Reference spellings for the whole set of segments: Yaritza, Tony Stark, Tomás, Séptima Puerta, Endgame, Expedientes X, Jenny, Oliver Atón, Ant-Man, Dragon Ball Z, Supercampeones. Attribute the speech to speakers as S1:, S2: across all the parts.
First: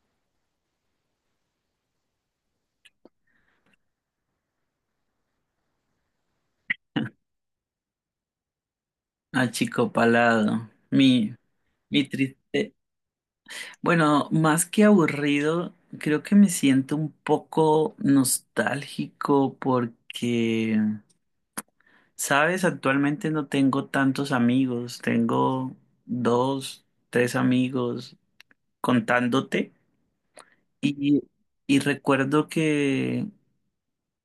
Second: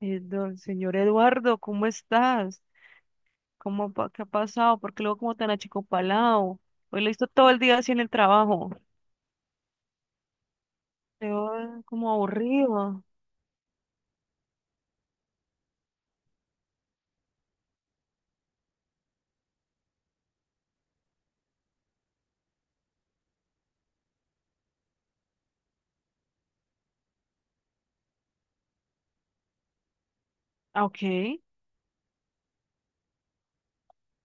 S1: Don señor Eduardo, ¿cómo estás? ¿Cómo, qué ha pasado? ¿Por qué luego como tan achicopalado? Hoy lo hizo todo el día así en el trabajo.
S2: Achicopalado.
S1: Te veo
S2: Mi
S1: como
S2: tri-
S1: aburrido.
S2: Bueno, más que aburrido, creo que me siento un poco nostálgico porque sabes, actualmente no tengo tantos amigos, tengo dos, tres amigos contándote
S1: Ah,
S2: y,
S1: ok.
S2: y recuerdo que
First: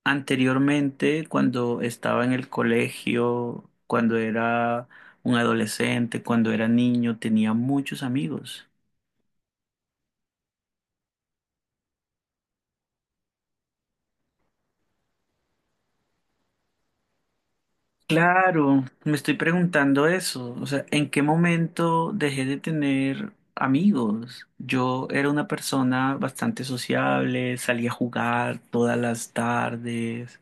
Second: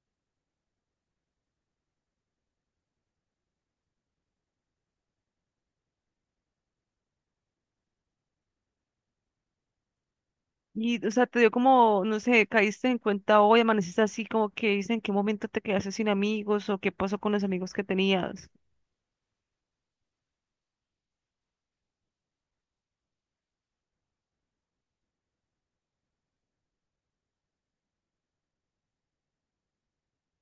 S2: anteriormente cuando estaba en el colegio, cuando era un adolescente, cuando era niño, tenía muchos amigos.
S1: Y, o sea, te dio como, no sé, caíste en cuenta hoy, amaneciste así, como que dice en qué momento te quedaste sin amigos o qué pasó con los amigos que tenías.
S2: Claro, me estoy preguntando eso, o sea, ¿en qué momento dejé de tener amigos? Yo era una persona bastante sociable, salía a jugar todas las tardes,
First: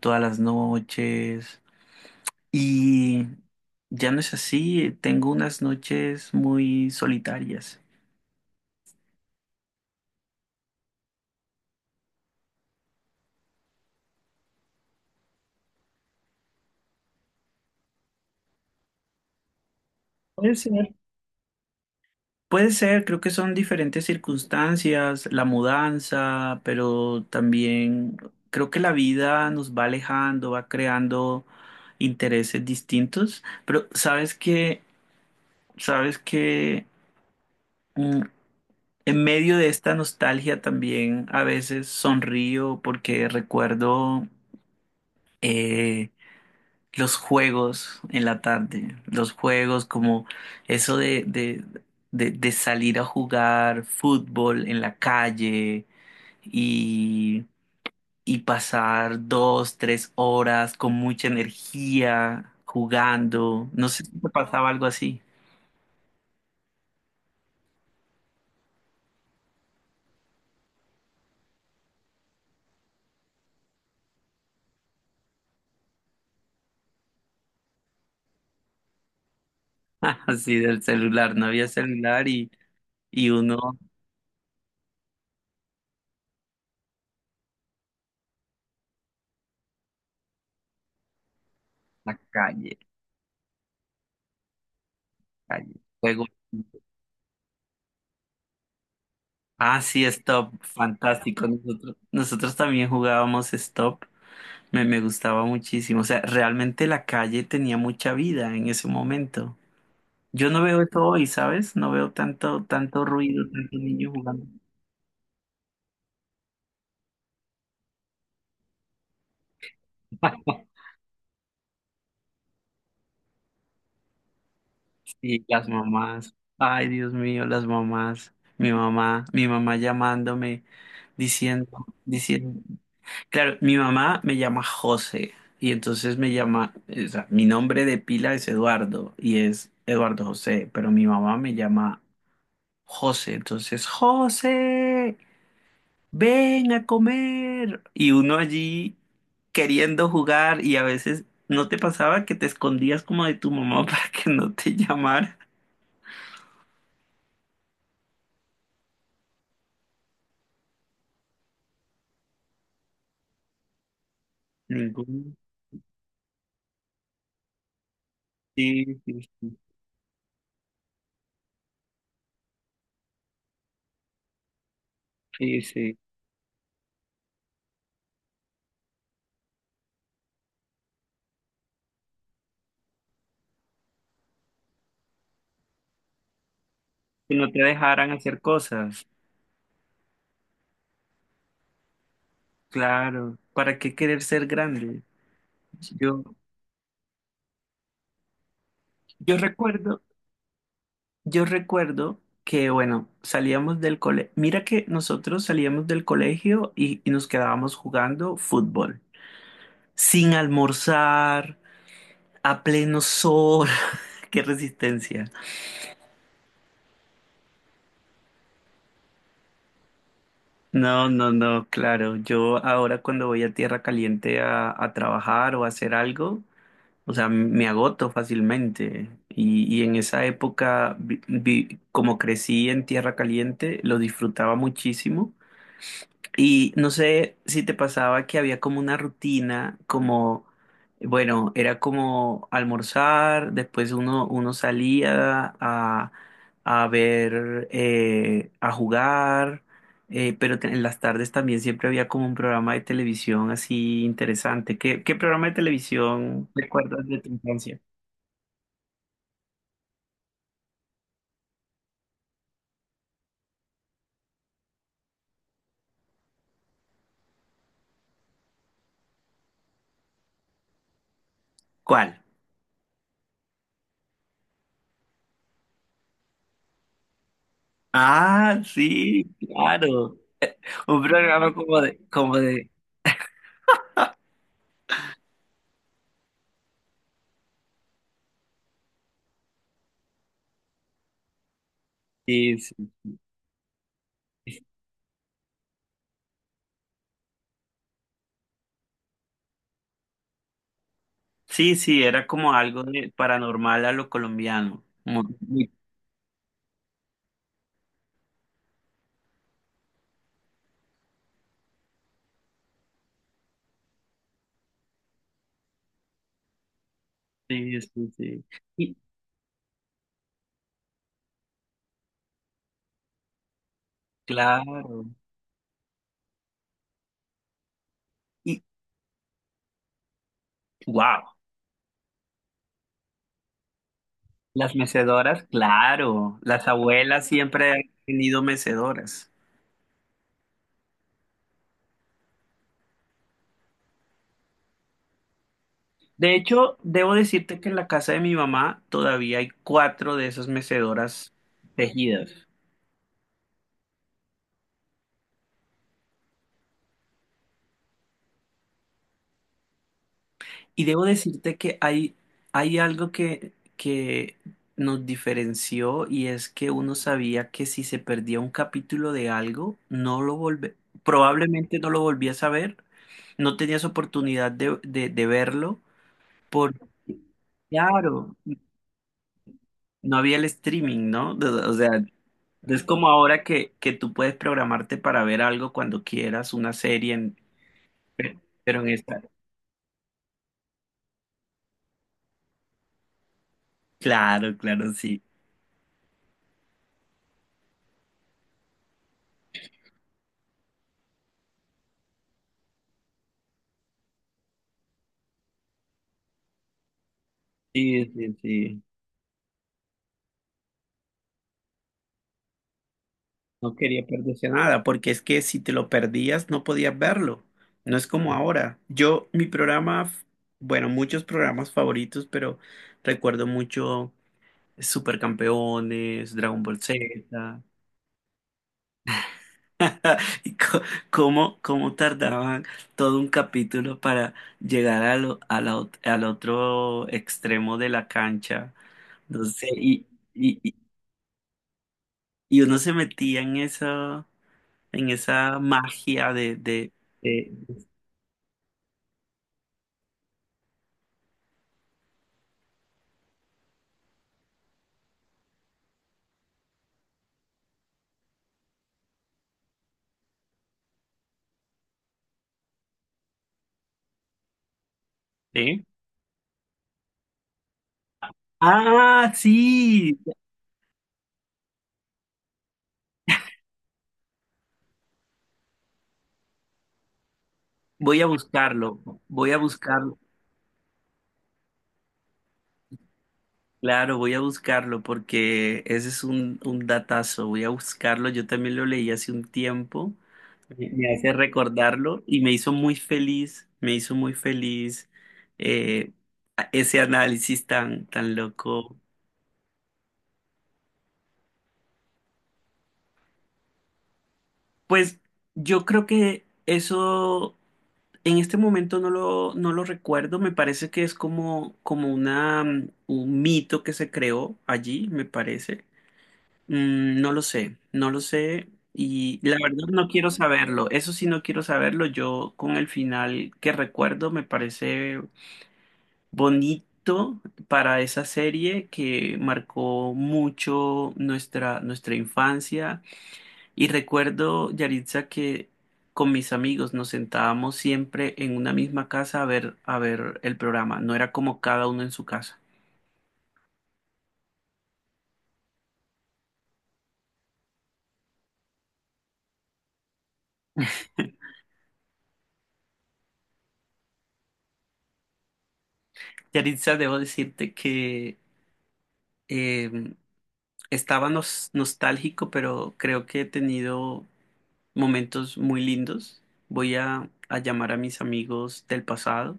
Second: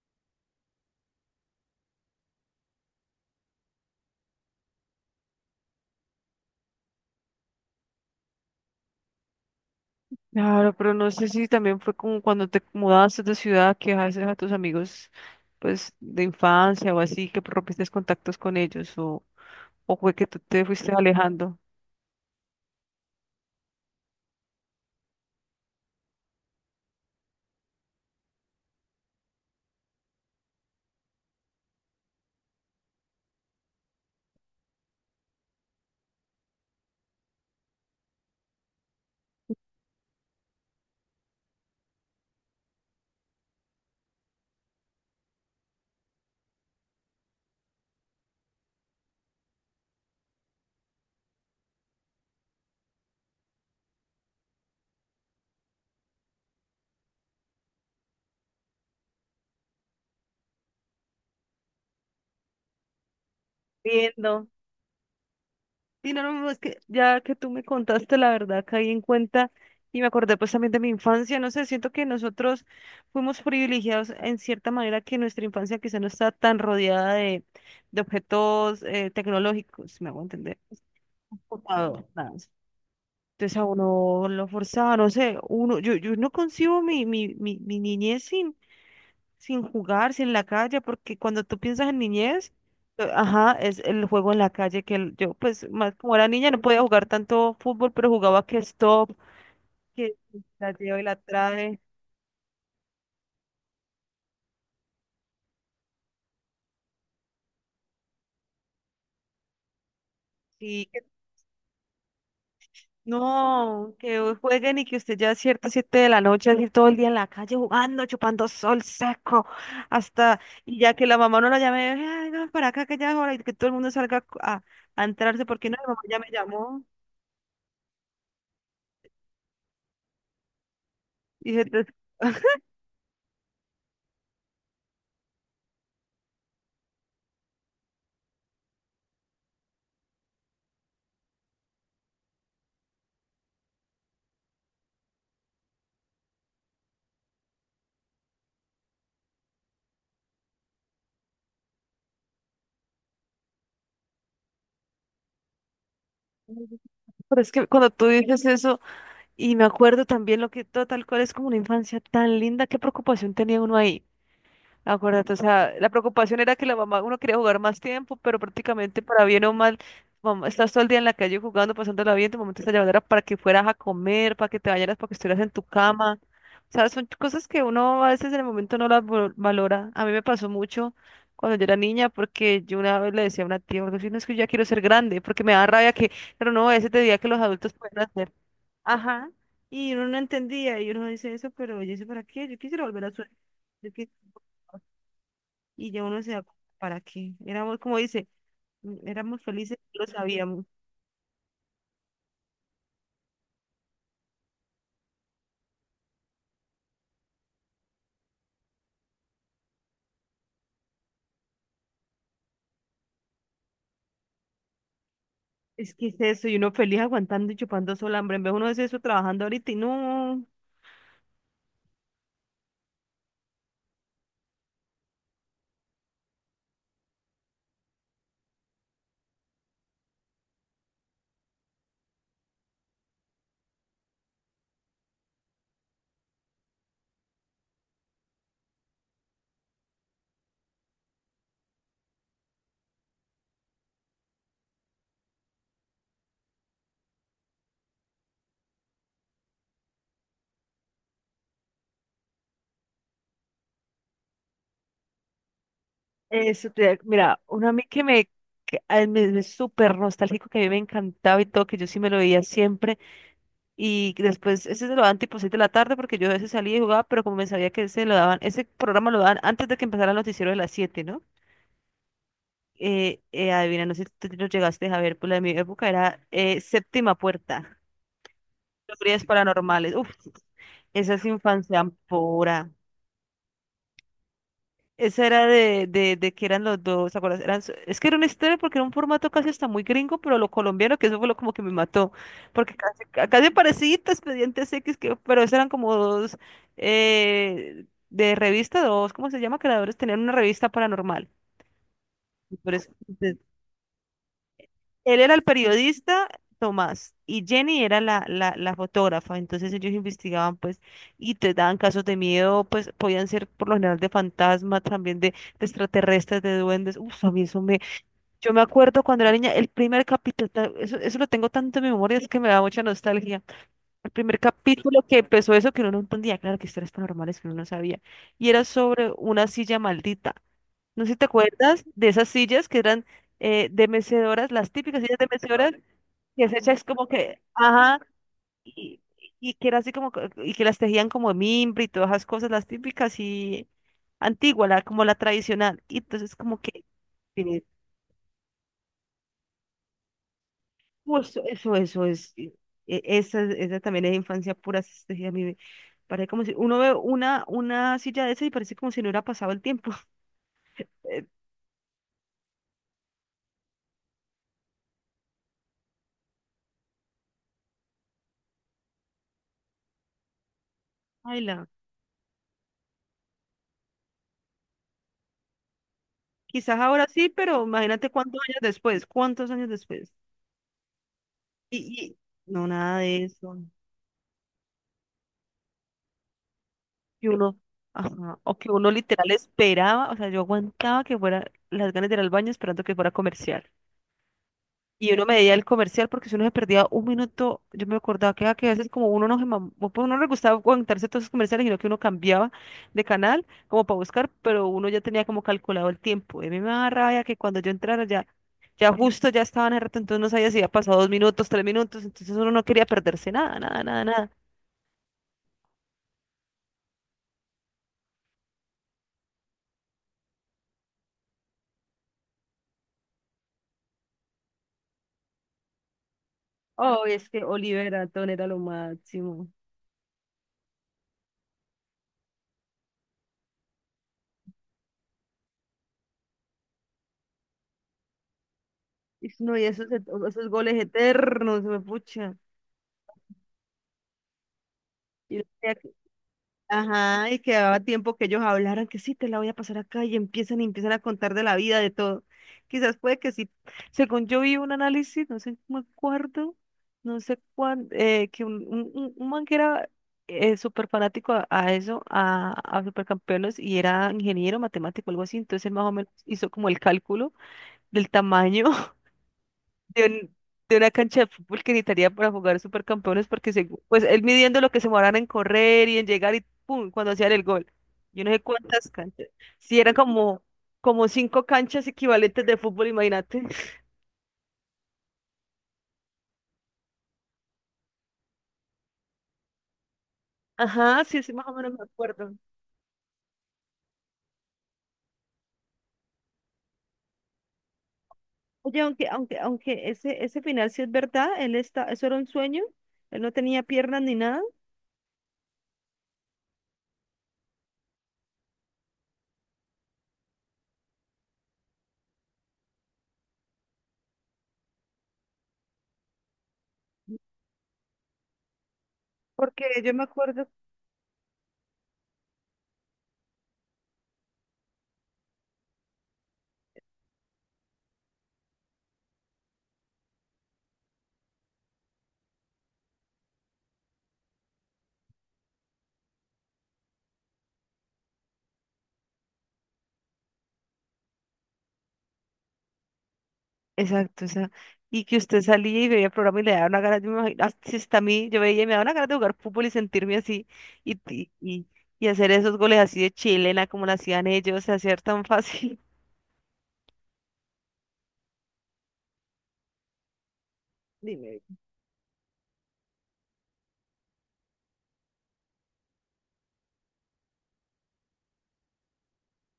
S2: todas las noches, y ya no es así, tengo unas noches muy solitarias.
S1: Claro, pero no sé si también fue como cuando te mudaste de ciudad, que dejaste a tus amigos, pues, de infancia o así, que rompiste contactos con ellos o... ¿O fue que tú
S2: Puede
S1: te fuiste
S2: ser.
S1: alejando?
S2: Puede ser, creo que son diferentes circunstancias, la mudanza, pero también creo que la vida nos va alejando, va creando intereses distintos, pero sabes que, sabes que mm, en medio de esta nostalgia también a veces sonrío porque recuerdo eh, los juegos en la tarde, los juegos como eso de salir a jugar fútbol en la calle y, y pasar dos, tres horas con mucha energía jugando. No sé si te
S1: Viendo.
S2: pasaba algo así.
S1: Y no, no, no, es que ya que tú me contaste la verdad, caí en cuenta y me acordé pues también de mi infancia, no sé, siento que nosotros fuimos privilegiados en cierta manera que nuestra infancia quizá no está tan rodeada de objetos tecnológicos, si me hago
S2: Así
S1: entender.
S2: del celular, no había
S1: Computador,
S2: celular
S1: nada más.
S2: y
S1: Entonces a
S2: uno
S1: uno lo forzaba, no sé, uno, yo no concibo mi niñez sin sin jugar, sin la calle, porque cuando tú piensas en
S2: la
S1: niñez,
S2: calle,
S1: ajá, es el juego en la calle que yo, pues,
S2: calle,
S1: más como
S2: juego.
S1: era niña, no podía jugar tanto fútbol, pero jugaba que stop,
S2: Ah, sí,
S1: que
S2: Stop,
S1: la lleva y la
S2: fantástico.
S1: trae,
S2: Nosotros también jugábamos Stop. Me gustaba muchísimo. O sea, realmente la calle tenía mucha vida en ese momento. Yo no veo
S1: sí, que
S2: eso hoy, ¿sabes? No veo tanto, tanto ruido, tanto
S1: no,
S2: niño
S1: que hoy
S2: jugando.
S1: jueguen y que usted ya a ciertas siete de la noche, así todo el día en la calle jugando, chupando sol seco, hasta, y ya que la mamá no la llame, ay, no, para acá que ya es hora, y que todo el mundo salga a
S2: Sí,
S1: entrarse,
S2: las
S1: porque no, la mamá ya me
S2: mamás.
S1: llamó,
S2: Ay, Dios mío, las mamás. Mi mamá llamándome,
S1: y
S2: diciendo, diciendo. Claro, mi mamá me llama José y entonces me llama, o sea, mi nombre de pila es Eduardo y es Eduardo José, pero mi mamá me llama José, entonces José. Ven a comer. Y uno allí queriendo jugar y a veces no te pasaba que te escondías como de tu mamá para que no te llamara.
S1: pero es que cuando tú dices eso, y me acuerdo también lo que tal cual es como una infancia tan linda, qué preocupación tenía uno ahí. Acuérdate, o
S2: Ningún.
S1: sea, la preocupación era que la mamá, uno quería jugar más tiempo, pero
S2: Sí,
S1: prácticamente
S2: sí,
S1: para bien o
S2: sí,
S1: mal, mamá, estás todo el día en la calle jugando, pasándola bien, tu mamá te está llamando para que fueras a comer, para que te bañaras, para que estuvieras en
S2: sí,
S1: tu
S2: sí.
S1: cama. O sea, son cosas que uno a veces en el momento no las valora. A mí me pasó mucho cuando yo era niña, porque yo una vez le decía a una tía, "Gordo, si no es que yo ya quiero ser grande, porque me da rabia que, pero no, ese te diría que
S2: Que
S1: los
S2: no te
S1: adultos pueden
S2: dejaran
S1: hacer.
S2: hacer cosas.
S1: Ajá. Y uno no entendía, y uno dice eso, pero yo sé para qué, yo quisiera volver a su...
S2: Claro, ¿para
S1: yo
S2: qué
S1: quis-
S2: querer ser grande?
S1: Y ya uno
S2: Yo,
S1: se da cuenta, ¿para qué? Éramos, como dice,
S2: yo
S1: éramos felices,
S2: recuerdo,
S1: no lo sabíamos.
S2: yo recuerdo que, bueno, salíamos del colegio. Mira que nosotros salíamos del colegio y nos quedábamos jugando fútbol, sin almorzar. A pleno sol, qué resistencia.
S1: Es que es eso, y uno feliz aguantando y chupando sol, hambre. En vez uno de eso trabajando ahorita y no.
S2: No, no, no, claro. Yo ahora cuando voy a tierra caliente a trabajar o a hacer algo, o sea, me agoto fácilmente. Y en esa época, como crecí en tierra caliente, lo disfrutaba muchísimo. Y no sé si te pasaba que había como una rutina, como, bueno, era como almorzar, después uno salía a ver, a jugar, pero en las tardes también siempre había como un programa de televisión así interesante. ¿Qué programa de televisión
S1: Eso,
S2: recuerdas de tu
S1: mira, uno a
S2: infancia?
S1: mí que me, que, ay, me súper nostálgico, que a mí me encantaba y todo, que yo sí me lo veía siempre. Y después, ese se lo daban tipo 6 de la tarde, porque yo a veces salía y jugaba, pero como me sabía que ese lo daban, ese programa lo daban antes de que empezara el noticiero de las 7, ¿no?
S2: ¿Cuál?
S1: Adivina, no sé si tú lo llegaste a ver, pues la de mi época era Séptima Puerta,
S2: Ah,
S1: historias
S2: sí,
S1: paranormales. Uf,
S2: claro. Un
S1: esa es
S2: programa como
S1: infancia
S2: de,
S1: pura. Esa era de que eran los dos, ¿te acuerdas? Eran, es que era una historia porque era un formato casi hasta muy gringo, pero lo colombiano, que eso fue lo como que me mató,
S2: sí,
S1: porque
S2: sí.
S1: casi, casi parecido a Expedientes X, que, pero esos eran como dos de revista, dos, ¿cómo se llama? Creadores, tenían una revista paranormal.
S2: Sí, sí, era como
S1: Y por
S2: algo
S1: eso,
S2: de
S1: pues,
S2: paranormal a lo colombiano.
S1: él era el
S2: Muy-
S1: periodista, Tomás, y Jenny era la, la, la fotógrafa. Entonces ellos investigaban, pues, y te daban casos de miedo, pues, podían ser por lo general de fantasmas, también de extraterrestres, de duendes. Uf, a mí eso
S2: Sí,
S1: me...
S2: sí, sí.
S1: Yo me
S2: Y
S1: acuerdo cuando era niña, el primer capítulo, eso, eso lo tengo tanto en mi memoria, es que me da mucha nostalgia. El primer capítulo
S2: claro.
S1: que empezó eso, que uno no entendía, claro, que historias paranormales que uno no sabía, y
S2: Y
S1: era sobre una silla maldita. No sé si
S2: wow,
S1: te acuerdas de esas sillas que eran de mecedoras, las
S2: las
S1: típicas sillas de
S2: mecedoras,
S1: mecedoras,
S2: claro.
S1: y es
S2: Las
S1: hecha es como
S2: abuelas
S1: que,
S2: siempre han
S1: ajá,
S2: tenido
S1: y,
S2: mecedoras.
S1: y que era así como, y que las tejían como de mimbre y todas esas cosas, las típicas y antigua, la, como la tradicional. Y
S2: De
S1: entonces como
S2: hecho,
S1: que,
S2: debo decirte
S1: tiene-
S2: que en la casa de mi mamá todavía hay cuatro de esas mecedoras
S1: pues, eso es,
S2: tejidas.
S1: esa, esa también es infancia pura, esas tejidas, a mí me parece como si, uno ve una silla de esas y parece como si no hubiera pasado el tiempo.
S2: Y debo
S1: Eh,
S2: decirte que hay algo que nos diferenció y es que uno sabía que si se perdía un capítulo de algo,
S1: ay, la,
S2: probablemente no lo volvías a ver, no tenías oportunidad de verlo, porque
S1: quizás ahora sí, pero imagínate
S2: claro,
S1: cuántos años después, cuántos años después.
S2: no había el streaming, ¿no? O
S1: Y,
S2: sea,
S1: y no,
S2: es
S1: nada
S2: como
S1: de
S2: ahora
S1: eso.
S2: que tú puedes programarte para ver algo cuando quieras, una serie,
S1: Que uno, ajá, o que
S2: pero en
S1: uno
S2: esta.
S1: literal esperaba, o sea, yo aguantaba que fuera las ganas de ir al baño esperando que fuera comercial.
S2: Claro, claro,
S1: Y
S2: sí.
S1: uno me veía el comercial porque si uno se perdía un minuto, yo me acordaba que, ah, que a veces como uno no se o pues uno no le gustaba aguantarse todos esos comerciales, sino que uno cambiaba de canal como para buscar, pero uno ya tenía como calculado el tiempo. Y a mí me daba rabia que cuando yo
S2: Sí,
S1: entrara ya,
S2: sí, sí.
S1: ya justo ya estaban en el rato, entonces no sabía si había pasado 2 minutos, 3 minutos, entonces uno no quería perderse nada,
S2: No
S1: nada,
S2: quería
S1: nada, nada.
S2: perderse nada, porque es que si te lo perdías no podías verlo. No es como ahora. Yo, mi programa, f- bueno, muchos programas favoritos, pero recuerdo mucho Supercampeones, Dragon Ball Z,
S1: Oh, es que Oliver Atón era lo máximo.
S2: y co- cómo tardaban todo un capítulo para llegar a al otro extremo de la cancha.
S1: Y
S2: No
S1: no, y
S2: sé,
S1: esos,
S2: y,
S1: esos
S2: y, y
S1: goles eternos, me pucha.
S2: y uno se metía en
S1: Y
S2: esa magia
S1: ajá, y
S2: de-
S1: quedaba tiempo que ellos hablaran que sí, te la voy a pasar acá y empiezan a contar de la vida, de todo. Quizás puede que sí. Según yo vi un análisis, no sé, no me acuerdo, no sé cuán, que un, un man que era súper fanático a eso, a Supercampeones, y era ingeniero matemático, algo así, entonces él
S2: ¿Sí?
S1: más o menos hizo como el cálculo del tamaño
S2: Ah,
S1: de,
S2: sí,
S1: de una cancha de fútbol que necesitaría para jugar supercampeones, pues él midiendo lo que se demoraran en correr y en llegar y pum, cuando hacían el gol.
S2: voy
S1: Yo
S2: a
S1: no sé cuántas
S2: buscarlo,
S1: canchas.
S2: voy a
S1: Si eran
S2: buscarlo,
S1: como, como 5 canchas equivalentes de fútbol, imagínate.
S2: claro, voy a buscarlo porque ese es un datazo, voy a buscarlo, yo también lo leí hace un tiempo,
S1: Ajá,
S2: me
S1: sí,
S2: hace
S1: sí, más o menos me
S2: recordarlo
S1: acuerdo.
S2: y me hizo muy feliz, me hizo muy feliz eh, ese análisis tan, tan
S1: Oye,
S2: loco.
S1: aunque ese final sí es verdad, él está, eso era un sueño, él no tenía piernas ni nada,
S2: Pues yo creo que eso. En este momento no lo recuerdo, me parece que es como, como una, mm, un mito que se creó allí, me parece. Mm, no lo sé, no lo sé y la
S1: porque
S2: verdad
S1: yo me
S2: no quiero
S1: acuerdo.
S2: saberlo, eso sí no quiero saberlo, yo con el final que recuerdo me parece bonito para esa serie que marcó mucho nuestra infancia y recuerdo, Yaritza, que con mis amigos nos sentábamos siempre en una misma casa a ver el programa. No era como cada uno en su casa.
S1: Exacto, o sea, y que usted salía y veía el programa y le daba una gana, yo me imagino, así está a mí, yo veía y me daba una gana de jugar fútbol y sentirme así, y, y, y, y hacer esos goles así de chilena como lo hacían ellos, hacer tan fácil.
S2: Yaritza, debo decirte que eh, estaba
S1: Dime,
S2: nostálgico, pero creo que he tenido momentos muy lindos. Voy a llamar a mis amigos del pasado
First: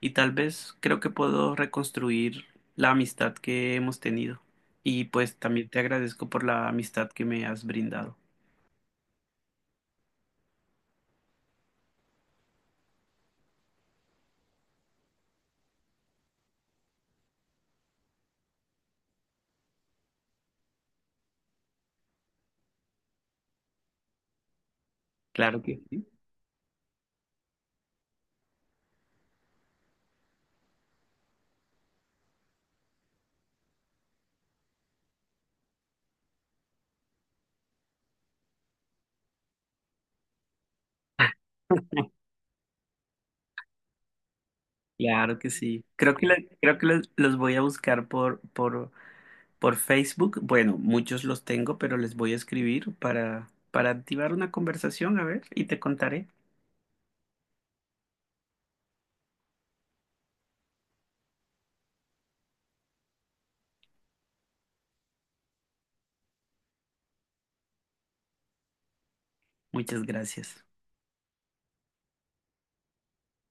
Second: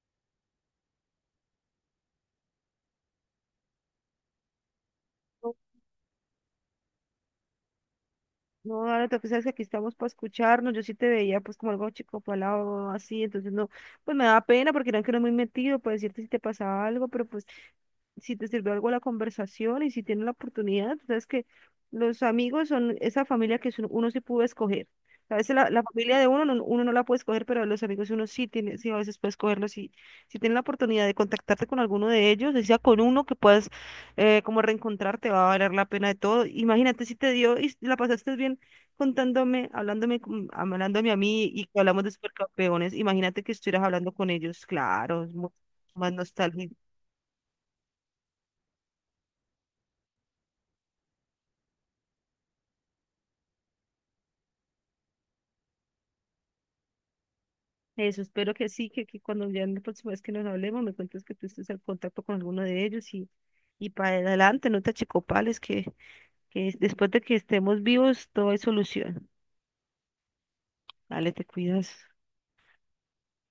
S2: y tal vez creo que puedo reconstruir la amistad que hemos tenido. Y pues
S1: no,
S2: también te agradezco por la amistad que me has brindado.
S1: no, ahora tú sabes que aquí estamos para escucharnos, yo sí te veía pues como algo chico palado así, entonces no, pues me daba pena porque eran que no muy metido, para decirte si te pasaba algo, pero pues si te sirvió algo la conversación y si tienes la oportunidad, tú sabes que los amigos son esa familia que uno sí pudo escoger. A veces
S2: Claro
S1: la,
S2: que
S1: la
S2: sí,
S1: familia de uno, uno no la puede escoger, pero los amigos uno sí tiene, sí a veces puede escogerlos. Si si tienes la oportunidad de contactarte con alguno de ellos, decía con uno que puedas como reencontrarte, va a valer la pena de todo. Imagínate si te dio y la pasaste bien contándome, hablándome, hablándome a mí y que hablamos de supercampeones. Imagínate que estuvieras hablando con ellos, claro,
S2: claro que sí.
S1: más
S2: Creo que,
S1: nostálgico.
S2: creo que los voy a buscar por Facebook. Bueno, muchos los tengo, pero les voy a escribir para activar una conversación, a ver, y te contaré.
S1: Eso, espero que sí, que cuando ya la próxima vez que nos hablemos me cuentes que tú estés en contacto con alguno de ellos y para adelante, no te achicopales, que después de que estemos vivos todo hay solución.
S2: Muchas gracias.
S1: Dale, te cuidas.